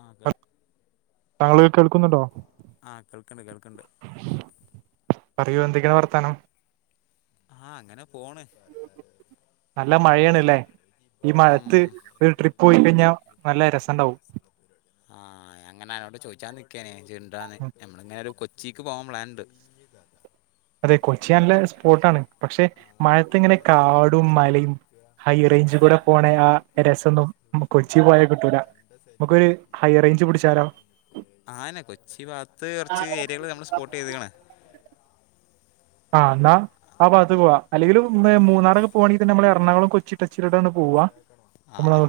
ആ കേൾ താങ്കള് കേൾക്കുന്നുണ്ടോ? ആ കേൾക്ണ്ട് കേൾക്ണ്ട് പറയൂ എന്തൊക്കെണ് വർത്താനം ആ അങ്ങനെ പോണ് നല്ല മഴയാണ്ല്ലേ ഈ മഴത്ത് ഉം ഒരു ട്രിപ്പ് പോയി കഴിഞ്ഞാൽ നല്ല രസം ഉണ്ടാവും ആ ഞ്ഞാങ്ങനെ അനോട് ചോദിച്ചാ നിക്കേനേ ഇജിണ്ടാന്ന് നമ്മളിങ്ങനെ ഒരു കൊച്ചിക്ക് പോവാൻ പ്ലാൻ ണ്ട് പി ദത അതെ കൊച്ചി നല്ല സ്പോട്ട് ആണ് പക്ഷെ മഴത്തിങ്ങനെ കാടും മലയും ഹൈറേഞ്ച് കൂടെ പോണ ആ രസൊന്നും കൊച്ചി പോയാൽ കിട്ടൂല നമുക്കൊരു ഹൈ റേഞ്ച് പിടിച്ചാലോ [unintelligible] ആനെ കൊച്ചി ഭാക് ത്ത് കുറച്ച് ഏരിയകൾ നമ്മൾ സ്പോട്ട് ചെയ്തക്ണ് ആ ന്നാ ആ ഭാഗത്ത് പോവാ അല്ലങ്കിലും മൂന്നാറൊക്കെ പോവാണെങ്കി തന്നെ നമ്മ എറണാകുളം കൊച്ചിടച്ചിതിട്ടാണ് ആ ആ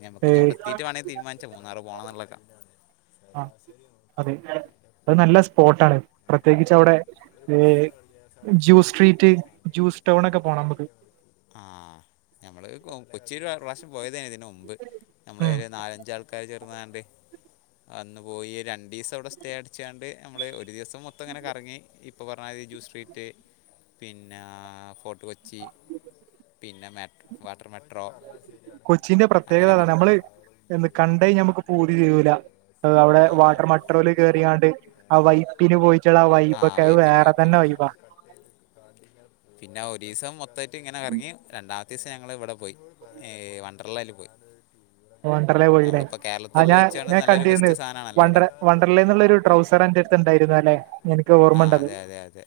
ഞമ്മക്ക് ഏ ഇനിഅവിടെ എത്തിട്ട് വേണെങ്കിൽ തീരുമാനിച്ചാ മൂന്നാറ് പോണംന്നുള്ളക്ക ആ ശരാശരി അതെ നോക്കാണെങ്കിൽ [unintelligible] അത് നല്ല കൂടുതല് സ്പോട്ടാണ് പ്രത്യേകിച്ച് അവിടെ മൂഞ്ഞാറാണ് ഒരു ഏ വർഷം കഴിഞ്ഞ് ഞാൻ സതീശനെ ജൂ വിളിച്ചേർന്ന് [inaudible] സ്ട്രീറ്റ് കൂടെ പറഞ്ഞണ്ട് ജ്യൂസ് ടൗൺ ഒക്കെ നല്ല പോണം നമുക്ക് വണങ്കൻ ക ആ ഞമ്മള് കൊച്ചില് ഒരു പ്രാവശ്യം പോയതായിരുന്നു മുമ്പ് നമ്മള് ഉം നാലഞ്ച് ആൾക്കാര് ചേർന്ന് അന്ന് പോയി രണ്ടു ദിവസം അവിടെ സ്റ്റേ എടുത്ത് വച്ചാണ്ട് നമ്മൾ ഒരു ദിവസം മൊത്തം ഇങ്ങനെ കറങ്ങി ഫുവറായി ജൂ സ്ട്രീറ്റ് പിന്നെ ഫോട്ട് കൊച്ചി പിന്നെ മട്ര വാട്ടർ മെട്രോ കൊച്ചിന്റെ പ്രത്യേകത അങ്ങനൊക്കെ അതാണ് നമ്മള് എന്ത് കണ്ടേ നമുക്ക് പൂതി തീരൂല അവിടെ വാട്ടർ മെട്രോല് കേയറിയാണ്ട് ആ വൈപ്പിന് പോയിച്ചുള്ള ആ വൈബ് ഒക്കെ അത് വൈപ്പിന് വേറെ വൈപ്പിന് തന്നെ വൈബാ പിന്നെ ഒരു ദിവസം മൊത്തമായിട്ട് ഇങ്ങനെ കറങ്ങി രണ്ടാമത്തെ ദിവസം ഞങ്ങൾ ഇവിടെ പോയി ഏ വണ്ടർലേല് പോയി വണ്ടർലേ പോയിലെ നമ്മളിപ്പോൾ ആ കേരളത്തിൽ ഞാൻ വെച്ചുകൊണ്ട് ഞാൻ നല്ലൊരു കണ്ടിരുന്ന് ബെസ്റ്റ് സാധനമാണല്ലോ വണ്ട ഇവിടെ വണ്ടർലേ എന്നുള്ളരു ട്രൗസറന്റെ ണ്ടായിരുന്ന അല്ലെ എനിക്ക് ആ ഓർമ്മ ഉണ്ടത് അതെ അതെ അതെ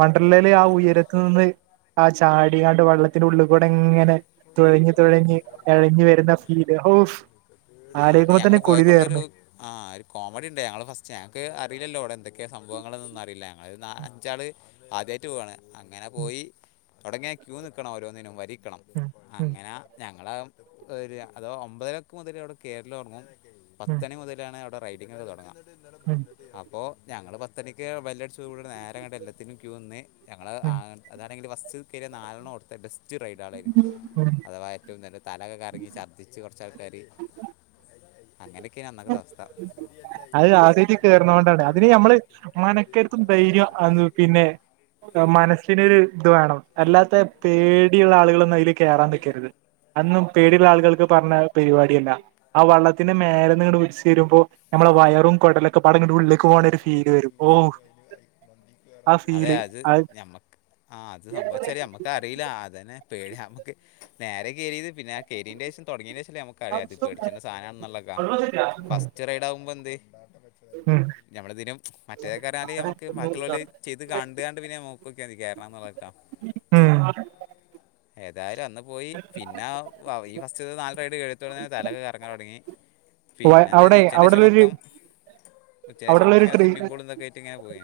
വണ്ടർലേല് ആ ഉയരത്തു നിന്ന് ആ ചാടിങ്ങാണ്ട് വെള്ളത്തിനുളള് ഇവടങ്ങനെ തുഴഞ്ഞു തുഴഞ്ഞ് തുഴഞ്ഞവരുന്ന ഫീല് ഹവ്ഫ്‌ ആ അന്ന് ആലോയിക്കുമ്പോ ഞങ്ങൾ തന്നെ കുളിര് പോയപ്പോൾ ഉള്ളൊരു കേർണ് ആ ഒരു കോമഡി ഉണ്ട് ഞങ്ങള് ഫസ്റ്റ് ഞങ്ങക്ക് അറിയില്ലല്ലോ അവിടെ എന്തൊക്കെയാ സംഭവങ്ങൾന്ന ഒന്നും അറിയില്ല ഞങ്ങള് അഞ്ചാള് ആദ്യമായിട്ടു പോവാണ് അങ്ങനെ പോയി അവിടങ്ങനെ ക്യൂ നിക്കണം ഓരോന്നിനും വരി ക്കണം ഉം ഉം അങ്ങനെ ഞങ്ങള ഒരു അതോ ഒമ്പതരക്ക് മുതൽ അവിടെ കേറല് തുടങ്ങും ഉം പത്തണി മുതലാണ് അവിടെ റൈഡിംഗ് ഒക്കെ തുടങ്ങ ഉം അപ്പൊ ഞങ്ങള് പത്തണിക്ക് ബെല്ലടിച്ചു കുടെ നേരങ്ങട്ട് എല്ലത്തിനും ക്യൂ നിന്ന് ഞങ്ങൾ ഉം അ ഞങ്ങള് ഫസ്റ്റ് കയറിയ നാലെണ്ണം അവിടത്തെ ബസ്റ്റ് റൈഡാളായിരുന്നു ഉം അഥവാ ഏറ്റവും നല്ല തലയൊക്കെ കറങ്ങി ഛർദ്ദിച്ച് കുറച്ച് ആൾക്കാര് അങ്ങനെയൊക്കെയാണ് അന്നക്കത്തെ അവസ്ഥ നമ്മള് മനക്കരുത്തും ധൈര്യ അത് പിന്നെ മനസ്സിനൊരു ഇത് വേണം അല്ലാത്ത പേടിയുള്ള ആളുകളൾ ഒന്നും അതില് കേറാൻ നിക്കരുത് അതൊന്നും പേടി ള്ള ആളുകൾക്ക് പറഞ്ഞ പരിപാടിയല്ല ആ വള്ളത്തിന്റെ മേല ഒലിച്ചു വരുമ്പോ നമ്മളെ വയറും കുടലൊക്കെപാടെങ്കട് ഉള്ളിക്ക് പോണ ഒരു ഫീല് വരും ഓ ആ അതെ ഫീല് അത് ആ ഞമ്മക്ക് ആ അത് സംഭവിച്ച നമുക്ക് അറിയില്ല അതനെ പേട നമുക്ക് നേരെ കയറിയത് പിന്നെ കയറിന്റെ ശേഷം തുടങ്ങിയ ശേഷം നമുക്ക് ക്കറിയ ത് പേട്ച്ച്ണ്ട സാധനന്ന് ള്ളൊക്കെ ഫസ്റ്റ് ചെറി റൈഡ് ആകുമ്പോ എന്ത് ഞമ്മളിതിനും മറ്റേതൊക്കെ പറഞ്ഞാല് നമക്ക് ബാക്കിളോല് ചെയ്ത് കണ്ട് കാണ്ട് പിന്നെ ഞാൻ നോക്കോക്കാ മതി കയറനാന്നുള്ളത് ട്ടോ ആഹ് ന്തായാലും അന്ന് പോയി. പിന്നെ ആ ഈ ഫസ്റ്റ്തെ നാല് റൈഡ് എഴുത്തന് തല ഒക്കെ കറങ്ങാൻ തുടങ്ങി. പിന്നെ എന്തെയ്തു. അവിടെ ഉച്ചേന്റെശം അവിടെള്ളൊരു മൊത്തം ഉച്ചക്കേശം മൊത്തം അവിടെള്ളൊരു ഇങ്ങനെ ട്രീ സ്വിമ്മിങ്ങ് പൂളുംന്തൊക്കെ ആയിട്ട് ഇങ്ങനെ പോയേ.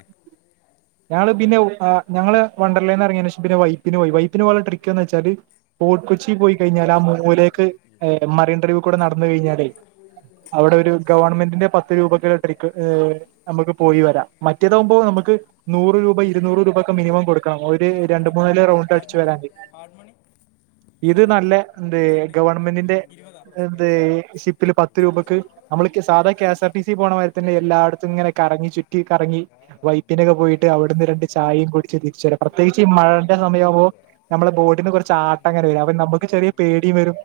ഞങ്ങള് പിന്നെ ഉ ആ ഞങ്ങള് വണ്ടർലേന്ന്റങ്ങിയന് ഷം പിന്ന വൈപ്പിന് പോയി വൈപ്പിന് പോലുള്ള ട്രിക്ക് എന്ന് വെച്ചാല് ഫോർട്ട് കൊച്ചി പോയി കഴിഞ്ഞാല് ആ മൂവിലേക്ക് ഏ മറൻ ഡ്രൈവ് കൂടെ നടന്ന് കഴിഞ്ഞാലെ അവിടെ ഒരു ഗവൺമെന്റിന്റെ പത്ത് രൂപക്ക് [unintelligible] നമ്മക്ക് പോയി വരാം. മറ്റേതാകുമ്പോ നമ്മക്ക്. ഒരു ഹാഡ് രണ്ട് മണി ഉണ്ടോ? മൂന്നാല് റൗണ്ട് ഹാഡ് അടിച്ചു മണി വരാൻ ഹാഡ് മണി. ഇത് നൂറ് നല്ല എന്ത് എത്രണ്ട് ഗവൺമെന്റിന്റെ ഇരുപതോ.? എന്ത് ഷിപ്പില് പത്ത് രൂപക്ക് നമ്മള്ക്കെ സാധാ K S R T C പോണമാരി തന്നെ എല്ലായിടത്തും ഇങ്ങനെ കറങ്ങി ചു റ്റി കറങ്ങി വൈപ്പിനൊക്കെ പോയി. ട്ട് അവിടുന്ന് രണ്ട് ചായയും കുടിച്ച് തിരിചു വരാം. പ്രത്യേകിച്ച് ഈ മഴന്റെ സമയ ആകുവോ നമ്മുടെ ബോഡിനെ കുറ ചാട്ട അക്കാര വര. അപ്പം നമ്മക്ക് ചെറിയ പേടിവരും.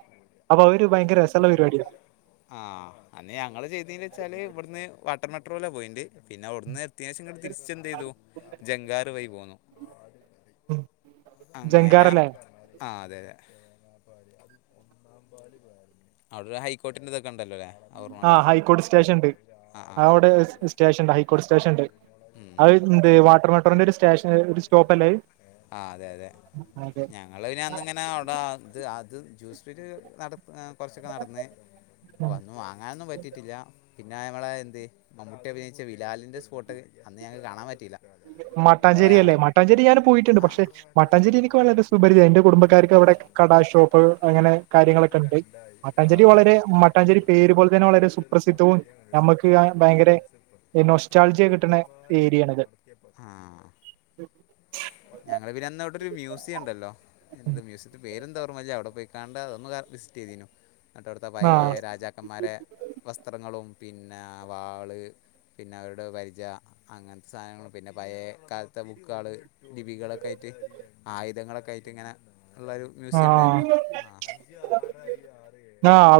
അപ്പൊ അത് ഒരു ഭയങ്കര രസള്ള പരിപാടിയാ. ആഹ്, അന്ന് ഞങ്ങള് ചെയ്തീനെച്ചാല് ഇവട്ന്ന് വാട്ടർ മെട്രോല പോയിണ്ട്. പിന്നെ അവ്ട്ന്ന് എത്തിയേഷം ഇങ്ങട് തിരിച്ച് എന്ത് ചെയ്തു ജംഗാർ വഴി പോന്നു. അങ്ങന ജങ്കാറല്ലേ ആ അതെ അതെ. അവടെ ഒരു ഹൈക്കോർട്ടിന്റതൊക്കെ ഉണ്ടല്ലോല്ലേ. ആഹ്, ഹൈക്കോട് സ്റ്റേഷൻണ്ട്. ആ അവിടെ സ്റ്റേഷൻണ്ട് ഹൈക്കോട് സ്റ്റേഷൻണ്ട്. അത് ഉം. എന്ത്? വാട്ടർ മെട്രോന്റെ ഒരു സ്റ്റേഷൻ ഒരു സ്റ്റോപ്പ് അല്ലേ അത്. ആഹ്, അതെ അതെ അതെ ഞാ. ഞങ്ങളയ്ന് അന്നങ്ങനെ അവിടെ ആത് അത് ജ്യൂസ്ഫിറ്റ് നട- ഏഹ് കൊറച്ചൊക്കെ നടന്ന് ഉം ഒന്നു വാങ്ങാനൊന്നും പറ്റിട്ടില്ല. പിന്നെ നമ്മളെ എന്ത്? മമ്മൂട്ടി അഭിനയിച്ച ബിലാലിൻ്റെ സ്പോട്ട് അന്ന് ഞങ്ങക് കാണാൻ പറ്റീല്ല. അവ മട്ടാഞ്ചേരി ഞങ്ങള്. [unintelligible] പോയിട്ടുണ്ട്, പക്ഷെ മട്ടാഞ്ചേരി എനിക്ക് വളരെ സുപരിത എന്റെ കുടുംബക്കാർക്ക് അവിടെ കടാ ഷോപ്പ് അങ്ങനെ. കാര്യങ്ങളൊക്കെ ഉണ്ട് മട്ടാഞ്ചേരി വളരെ മട്ടാഞ്ചേരി പേര് പോലെ തന്നെ വളരെ സുപ്രസിദ്ധവും നമുക്ക് ഭയങ്കര നൊസ്റ്റാൾജിയ കിട്ടണ ഏരിയാണിത് ആഹ്. ആഹ് [unintelligible] ഞങ്ങള് പിന്നെ എന്ന അവിടെ ഒരു മ്യൂസിയംണ്ടല്ലോ. എന്ത് മ്യൂസിയത്തി പേരന്താ ഒർമല്ല അവിടെ പോയി. കണ്ട അതൊന്ന് വിസിറ്റ് ചെയ്തീനു. മറ്റെ ആവുടത്തെ പയേ ആഹ് രാജ- ക്കമാരെ വസ്ത്രങ്ങളും പിന്നെ ആ വാള്. പിന്നെ അവരുടെ പരിച, അങ്ങൻത്തെ സാധനങ്ങളും പിന്നെ പയേ കാലത്തെ ബുക്കാള്. ലിപികളൊക്കെ ആയിട്ട് ആയുധങ്ങളൊക്കെ ആയിട്ട് ഇങ്ങനെ ഉള്ളൊരു. മ്യൂസിയംണ്ടേനെല്ലോ ആഹ് ആഹ്.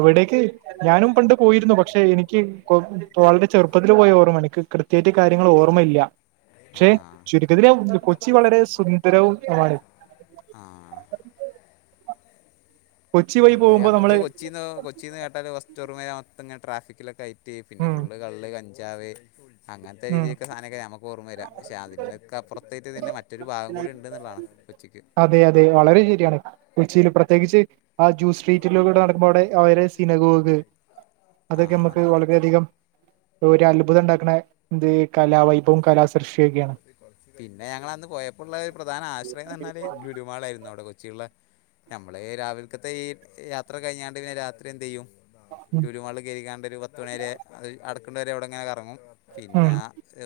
വിടേക്ക്. ഞാനും പണ്ട് പോയിരുന്നു, പക്ഷെ എനിക്ക് കൊ കോളരെ ചെറുപ്പത്തിൽ പോയ ഓർമ്മണ്ട് ഇൻക്ക് ക്ട് ത്യയിട്ട് കാര്യങ്ങൾ ഓർമ്മയില്ല. ക്ഷെ ആ ചുരുക്കത്തില് ഞാൻ കൊച്ചി വളരെ സുന്ദരവും ആണ്. ആഹ് കൊച്ചി വഴി നമ്മള് പോകുമ്പോ നമ്മക്ക് കൊച്ചിന്ന് കൊ- ച്ചിന്ന് കേട്ടാല് ഫസ്റ്റ് ഓർമ വര മൊത്തംങ്ങെനെ ട്രാഫിക്കിലൊക്കെ ആയിറ്റ് പിന്നെ ഉം ഫുള്ള് കള്ള് കഞ്ചാവ്. അങ്ങൻത്തെ രീതിലൊക്കെ സാധനൊക്കെ നമക്ക് ഓർമ്മ വര. പക്ഷെ അതിനൊക്കപ്പറത്തേറ്റ് പിന്നെ മറ്റൊരു ഭാഗം ഉം കൂടി ഉണ്ട് ന്നുള്ളതാണ്. ഒച്ചിക്ക്. അതെ അതെ വളരെ ശരിയാണ്. കൊച്ചിയിൽ പ്രത്യേകിച്ച്,. ആ ജൂസ് സ്ട്രീറ്റിലുക്കൂടെ നടക്കുമ്പോ അവിടെ അവരെ സിനഗോക്ക്. ആ അതൊക്കെ നമ്മക്ക് അതെ അതെ വളരെയധികം. ഒരു അത്ഭുതം ഉണ്ടാക്ണ എന്ത് കലാവൈബും കലാ സൃഷ്ടിയൊക്കെയാണ്. പിന്നെ ഞങ്ങൾ അന്ന് പോയപ്പോുള്ള പ്രധാന ആശ്രയം എന്ന് പറഞ്ഞാല് ലുലുമാള ആയിരുന്നു അവിടെ കൊച്ചിയുള്ളെ നമ്മള് രാവിലക്കത്തെ ഈ യാത്ര കഴിഞ്ഞാണ്ട് പിന്നെ രാത്രി എന്ത് ചെയ്യും. ഉം ലുലുമാളില് കയറിക്കാണ്ട് ഒരു പത്ത് മണി വരെത് അടക്കണ്ട വരെ അവിടെ ഇങ്ങനെ കറങ്ങും പിന്നെ. ഉം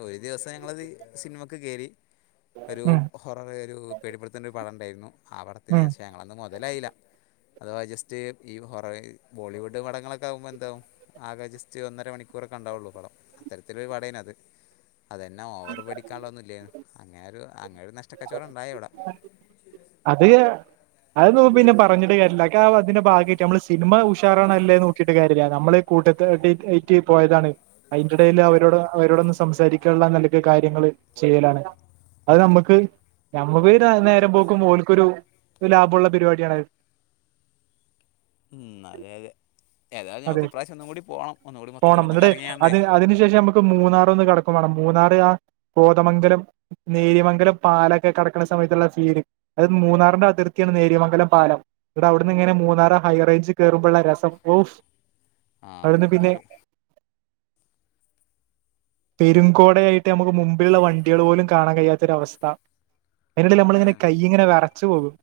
ഒരു ദിവസം ഞങ്ങളത് സിനിമക്ക് കേറി. ഒരു ഉം ഹൊററ് ഒരു പേടിപ്പെടുത്തേണ്ട ഒരു പടം ഉണ്ടായിരുന്നു ആ ഉം അവടെത്തിന്ന്റെഷം ഞ്ഞ അതൊന്നും മുതലായില്ല അതോ ജസ്റ്റ് ഈ ഹൊറ ബോളിവുഡ് പടങ്ങളൊക്കെ ആകുമ്പോൾ എന്താവും. ആകെ ജസ്റ്റ് ഒന്നര മണിക്കൂറൊക്കെ ഉണ്ടാവുള്ളു പടം അത്തരത്തിലൊരു പടേനത്. അതന്നെ ഓവറ് പേടിക്കാനുള്ളൊന്നു ഇല്ലേയ്ന്നു അങ്ങനെ ഒരു അങ്ങനെ ഒരു നഷ്ടക്കചോടം ഉണ്ടായി അവിടെ. അതെയാ അത് നോ പിന്നെ പറഞ്ഞിട്ട് കാര്യല്ല അതൊക്കെ അതിന്റെ ഭാഗയിട്ട് നമ്മള് സിനിമ ഉഷാറാ ണോ ഇല്ലേന്ന് നോക്കീട്ട് കാര്യല്ല നമ്മള് കൂട്ടത്തയ്റ്റ് പോയതാണ് അയ്ന്റെ എടയിൽ അവരോട് അവരോടൊന്ന് സംസാരിക്ക ള്ള നിലക്ക് കാര്യങ്ങള് ചെയ്യലാണ് അത് നമ്മക്ക് നമ്മവീട് നേരം പോ ഓൽക്കൊരു ലാഭമുള്ള പരിപാടിയാണത് ഉം അതെയ് അതെ ഏതായാലും അത് നമുക്ക് ഇപ്രാവശം ഒന്നും കൂടി പോണം ഒന്നുകൂടി മൊത്തത്തിൽ പോണം ഒന്ന് എന്നിട്ട് കറങ്ങിയാണ്ട് അത് അതിനുശേഷം നമ്മ,, ക്ക് മൂന്നാറൊന്ന് കടക്കും വാണം മൂന്നാറ് ആഹ് കോതമംഗലം നേര്യമംഗലം പാലൊക്കെ കടക്കണ സമയത്തുള്ള ഫീല് അത് മൂന്നാറിന്റെ അതിർത്തിയാണ് നേര്യമംഗലം പാലം ഇന്നിട്ട് അവിടുന്ന് ഇങ്ങനെ മൂന്നാറ് ഹൈ റേഞ്ച് കേറുമ്പോൾ ഉള്ള രസം ഓഹ് ആ അവിടുന്ന് പിന്നെ മൂന്നാർ പെരും കോടയായിട്ട് നമുക്ക് മുമ്പിലുള്ള വണ്ടികൾ പോലും കാണാൻ കഴിയാത്തൊരവസ്ഥ അയ്ന്റെടേൽ ആ നമ്മളിങ്ങനെ കൈ ഇങ്ങനെ വെറച്ചു പോകും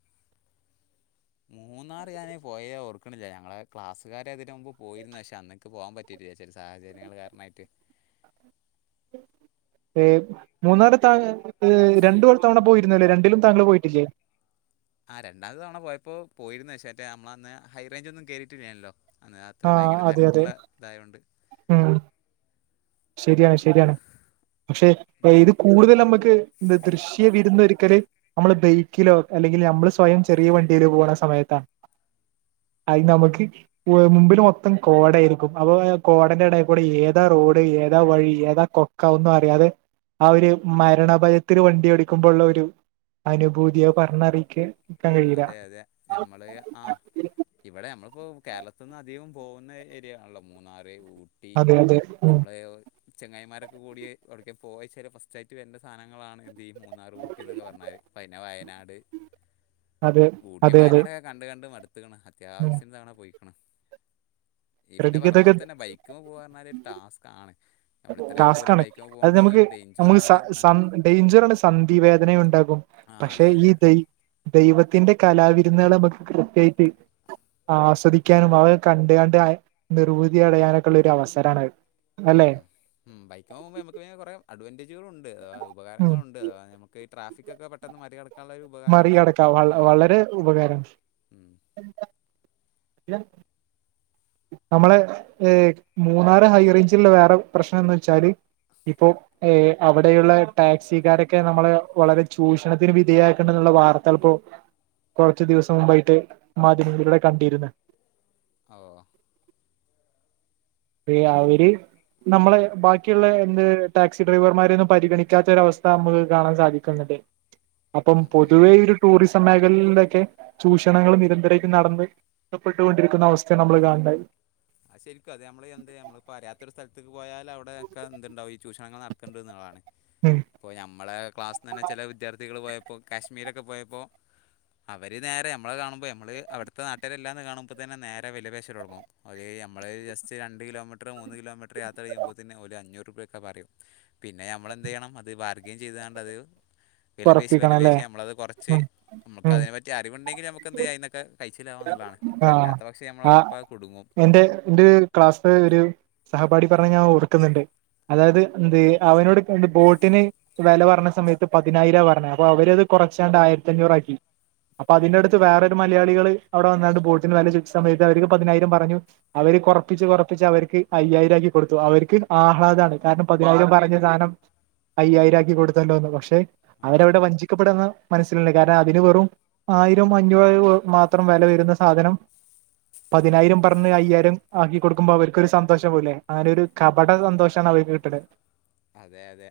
മൂന്നാറ് ഞാന് പോയെ ഓർക്കണില്ല ഞങ്ങളെ ക്ലാസ്സുകാരതിന് മുമ്പ് പോയിരുന്നു പക്ഷേ അന്ന് ഇക്ക് പോകാൻ പറ്റയിട്ടില്ല ചില സാഹചര്യങ്ങൾ കാരണായിട്ട് ഏഹ് മൂന്നാറ് താ രണ്ടു തവണ പോയിരുന്നല്ലേ രണ്ടിലും താങ്കള് പോയിട്ടില്ലേ ആഹ് രണ്ടാമത്തെ തവണ പോയപ്പോ പോയിരുന്നു പക്ഷെ മറ്റെ നമ്മളന്ന് ഹൈ റേഞ്ച് ഒന്നും കേറിയിട്ടില്ലയ്നേലൊ അന്ന് അത്ര ഭയങ്കര തെരക്കുള്ള ഇതായോണ്ട് ഊം ശരിയാണ് ശരിയാണ് പക്ഷെ ഇത് കൂടുതൽ നമ്മക്ക് ദൃശ്യ വിരുന്നൊരുക്കല് നമ്മള് ബൈക്കിലോ അല്ലെങ്കിൽ നമ്മള് സ്വയം ചെറിയ വണ്ടിയില് പോണ സമയത്താണ് അയ് നമക്ക് മുമ്പില് മൊത്തം കോടയായിരിക്കും അപ്പൊ കോടന്റെ എടൽ കൂടെ ഏതാ റോഡ് ഏതാ വഴി ഏതാ കൊക്ക ഒന്നും അറിയാതെ ആ ഒരു മരണഭയത്തില് വണ്ടി ഓടിക്കുമ്പോള്ള ഒരു അനുഭൂതി അത് പറഞ്ഞറിയിക്ക അതെ അതെ ഞമ്മള് ആഹ് ഇവടെ നമ്മളിപ്പം കേരളത്തിൽ നിന്ന് അധികം പോകുന്ന ഏരിയ ആണല്ലോ മൂന്നാറ് ഊ ട്ടി അതെ അതെ ഉം നമ്മളെയോ ചെങ്ങായിമാരൊക്കെ കൂടി എവിട്ക്ക പോയച്ചല് ഫസ്റ്റായിട്ട് വേണ്ട സാധനങ്ങളാണ് ഈ മൂന്നാറ് ഊട്ടി എന്നൊക്കെ പറഞ്ഞാല് പിന്നെ വയനാട് അതെ ഊട്ടിയും അതെ അതെ വയനാടൊക്കെ കണ്ട് കണ്ട് മടുത്ത്ക്കണു ഉം അത്യാവശ്യത്തിന് തവണ പോയിക്ക്ണ് ഇയ്യ് പിന്നെ പറഞ്ഞ ശ്രദ്ധിക്കതൊക്കെ പോലെ തന്നെ ബൈക്ക്മ്മെ പോകർഞ്ഞാല് ടാസ്ക് ആണ് നമ്മൾ ഇത്രേ ദൂരം ടാസ്കാണ് ബൈക്ക് അത് നമുക്ക് നമുക്ക് സ സ ഡേഞ്ചറണ് സന്ധി വേദനയും ഉണ്ടാകും ആ പക്ഷെ അതെ അതെ ഈ ദൈ ദൈവത്തിന്റെ കലാവിരുന്നുകള് നമുക്ക് കൃത്യായിട്ട് ആസ്വദിക്കാനും അവ കണ്ടുകണ്ട് നിർവൃതി അടയാനൊക്കെയുള്ള ഒരു അവസരാണത് ഉം. അല്ലെ ഉം ബൈക്ക്മ്മെ പോകുമ്പം നമുക്ക് പിന്നേ കൊറെ അഡ്വാന്റെജുകളും ഉണ്ട് അതാ ഉം ഉപകാരങ്ങളുണ്ട് അതാ നമുക്ക് ഈ ട്രാഫിക്കൊക്കെ പെട്ടെന്ന് മറികട മറികടക്കാം വള വളരെ ഉപകാരാണ് ഉം. നമ്മളെ ഈ മൂന്നാറ് ഹൈറേഞ്ചുള്ള വേറെ പ്രശ്നം എന്ന് വെച്ചാല് ഇപ്പോ ഏഹ് അവിടെയുള്ള ടാക്സിക്കാരൊക്കെ നമ്മള് വളരെ ചൂഷണത്തിന് വിധേയാക്കേണ്ടന്നുള്ള വാർത്തള്ളപ്പോൾ കൊറച്ചു ദിവസം മുമ്പായിട്ട് മാധ്യമങ്ങളിലൂടെ കണ്ടിരുന്ന് അഓ [unintelligible] അവര് നമ്മള് ബാക്കിയുള്ള എന്ത് ടാക്സി ഡ്രൈവർമാരൊന്നും പരിഗണിക്കാത്തൊരവസ്ഥ നമുക്ക് കാണാൻ സാധിക്കുന്നുണ്ട് അപ്പം ഉം, ഉം. പൊതുവേ ഒരു ടൂറിസം മേഖലകൾലൊക്കെ ചൂഷണങ്ങൾ നിരന്തരായിട്ട് നടന്ന് നഷ്ടപ്പെട്ടുകൊണ്ടിരിക്കുന്ന അവസ്തേണ് നമ്മള് കാൺണത് അഹ് ശരിക്കും അത് നമ്മള് എന്തേ നമ്മള് പറയാത്ത ഒരു സ്ഥലത്ത് ഇ പോയാലവിടെയക്കെ എന്തുണ്ടാവും ഈ ചൂഷണങ്ങള് നടക്ക്ണ്ട്ന്നുള്ളതാണ് ഉം പ്പോ ഞമ്മളെ ക്ലാസ്സി തന്നെ ചെല വിദ്യർത്ഥികള് പോയപ്പോ കാശ്മീരൊക്കെ പോയപ്പോ അവര് നേരെ നമ്മളെ കാണുമ്പ നമ്മള് അവിടുത്തെ നാട്ടിലെല്ലാന്ന് കാണുമ്പതന്നെ നേരെ വെല പേശലൊടങ്ങും ഒരേ നമ്മള് ഒരു ജസ്റ്റ് രണ്ട് കിലോമീറ്ററ് മൂന്ന് കിലോമീറ്റർ യാത്ര ചെയ്യുമ്പോൾത്തന്നന് ഒരു അഞ്ഞൂറ്പ്യാക്കൊ പറയും പിന്നെ നമ്മള് എന്തെയ്യണം അത് ബാർഗേം ചെയ്ത് കാണ്ടത് വില പേശി വില ഉറപ്പിക്കണം അല്ലേ പേശി നമ്മളത് കൊർച്ച് ഉം ഉം നമുക്കതിനെപ്പറ്റി അറിവുണ്ടെങ്കി നമുക്ക് എനന്തയ്യാ നമുക്കത്തിന്നൊക്കെ കയ്ച്ചിലാവാന്നുള്ളതാണ് ആഹ് അല്ലാത്ത പക്ഷേ നമ്മള് ആ ഒറപ്പാ അത്‌ കുടുങ്ങും എന്റെ ന്റെ ക്ലാസ്സ്‌ ഒരു സഹപാഠി പറഞ്ഞ് ഞാൻ ഓർക്കുന്നുണ്ട് അതായത് എന്ത് അവനോട്ക്കെന്ത്‌ ബോട്ടിന് വെല പറഞ്ഞ സമയത്ത് പതിനായിരാ പറഞ്ഞത് അപ്പൊ അവര്ത് കുറച്ചാണ്ട് ആയിരത്തിഞ്ഞൂറാക്കി അപ്പൊ അതിന്റെടുത്ത് വേറൊരു മലയാളികള് അവിടെ വന്നാണ്ട് ബോട്ടിന് വെല ചോയ്ച്ച സമയത്ത് അവർക്ക് പതിനായിരം പറഞ്ഞു അവര് കൊറപ്പിച്ച് കൊറപ്പിച്ച് അവർക്ക് അയ്യായിരം ആക്കി കൊടുത്തു അവർക്ക് ആഹ്ലാദാണ് കാരണം പതിനായിരം പറഞ്ഞ സാനം അയ്യായിരം ആക്കി കൊടുത്തല്ലോന്ന് പക്ഷേ ആ അവരവിടെ വഞ്ചിക്കപ്പെടാന്ന് മനസ്സിൽണ്ട് കാരണം അതിന് വെറും ആയിരം അഞ്ഞൂറ് [unintelligible] മാ ത്രം വെല വരുന്ന സാധനം പതിനായിരം പറഞ്ഞ് അയ്യായിരം ആക്കി കൊടുക്കുമ്പോ അവർക്കൊരു സന്തോഷവുല്ലേ അങ്ങനെ ഒരു കപട സന്തോഷാണ് അവര്ക്ക് കിട്ട്ണ് അതെ അതെ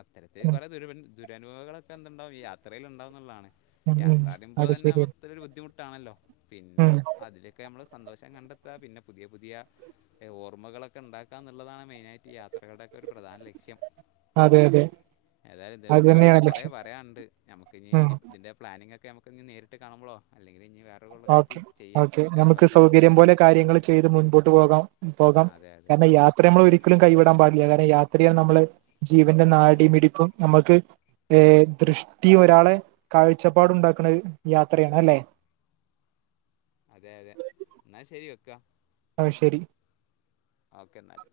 അത്തരത്തിൽ കുറെ ദുരു ദുരനുഭവങ്ങളൊക്കെ എന്തുണ്ടാവും ഈ യാത്രൽ ഉണ്ടാവ ന്നുള്ളതാണ് ഉം ഉം യാത്രാറിയുമ്പോ അത് തന്നെ ശരിയാണ് മൊത്തം ഒരു ബുദ്ധിമുട്ടാണല്ലോ പിന്നെ ഉം അതില് ക്കെ നമ്മള് സന്തോഷം കണ്ടെത്താ പിന്നെ പുതിയ പുതിയ ഓർമ്മകളൊക്കെണ്ടാക്കാ എന്നുള്ളതാണ് മെയിനായിട്ട് യാത്രകളുടെക്കെ ഒരു പ്രധാന ലക്ഷ്യം അതെ അതെ ഏതായാലും ഇതേ അത് പറ്റി തന്നെയാണ് പറയുമ്പൾ കൊറേ ലക്ഷ്യം പറയാണ്ട് നമുക്കിനി ഉം ഇതിന്റെ പ്ലാനിങ്ങ് ഒക്കെ നമുക്ക്ഞ്ഞി നേരിട്ട് ട്ട് കാണുമ്പളോ അല്ലങ്കില് ഇഞ്ഞി വേ ഓക്കെ ഓക്കെ നമുക്ക് സൗകര്യം പോലെ കാര്യങ്ങള് ചെയ്ത് മുൻപോട്ട് പോകാം ഉം ആ പോകാം അതെ അതെ കാരണം യാ ത്ര നമ്മൾ ഒരിക്കലും കൈവിടാൻ പാടില്ല കാരണം യാത്രയാൽ നമ്മള് ജീവന്റെ നാടിമിടിപ്പും നമ്മൾക്ക് ഏ ദൃഷ്ടി ഒരാളെ കാഴ്ചപ്പാടുണ്ടാക്ക്ണത് യാത്രയാണ് അല്ലേ? അതെ അതെ എന്നാ ശരി വെക്കാ അഹ് ശരി ഓക്കെന്നാല്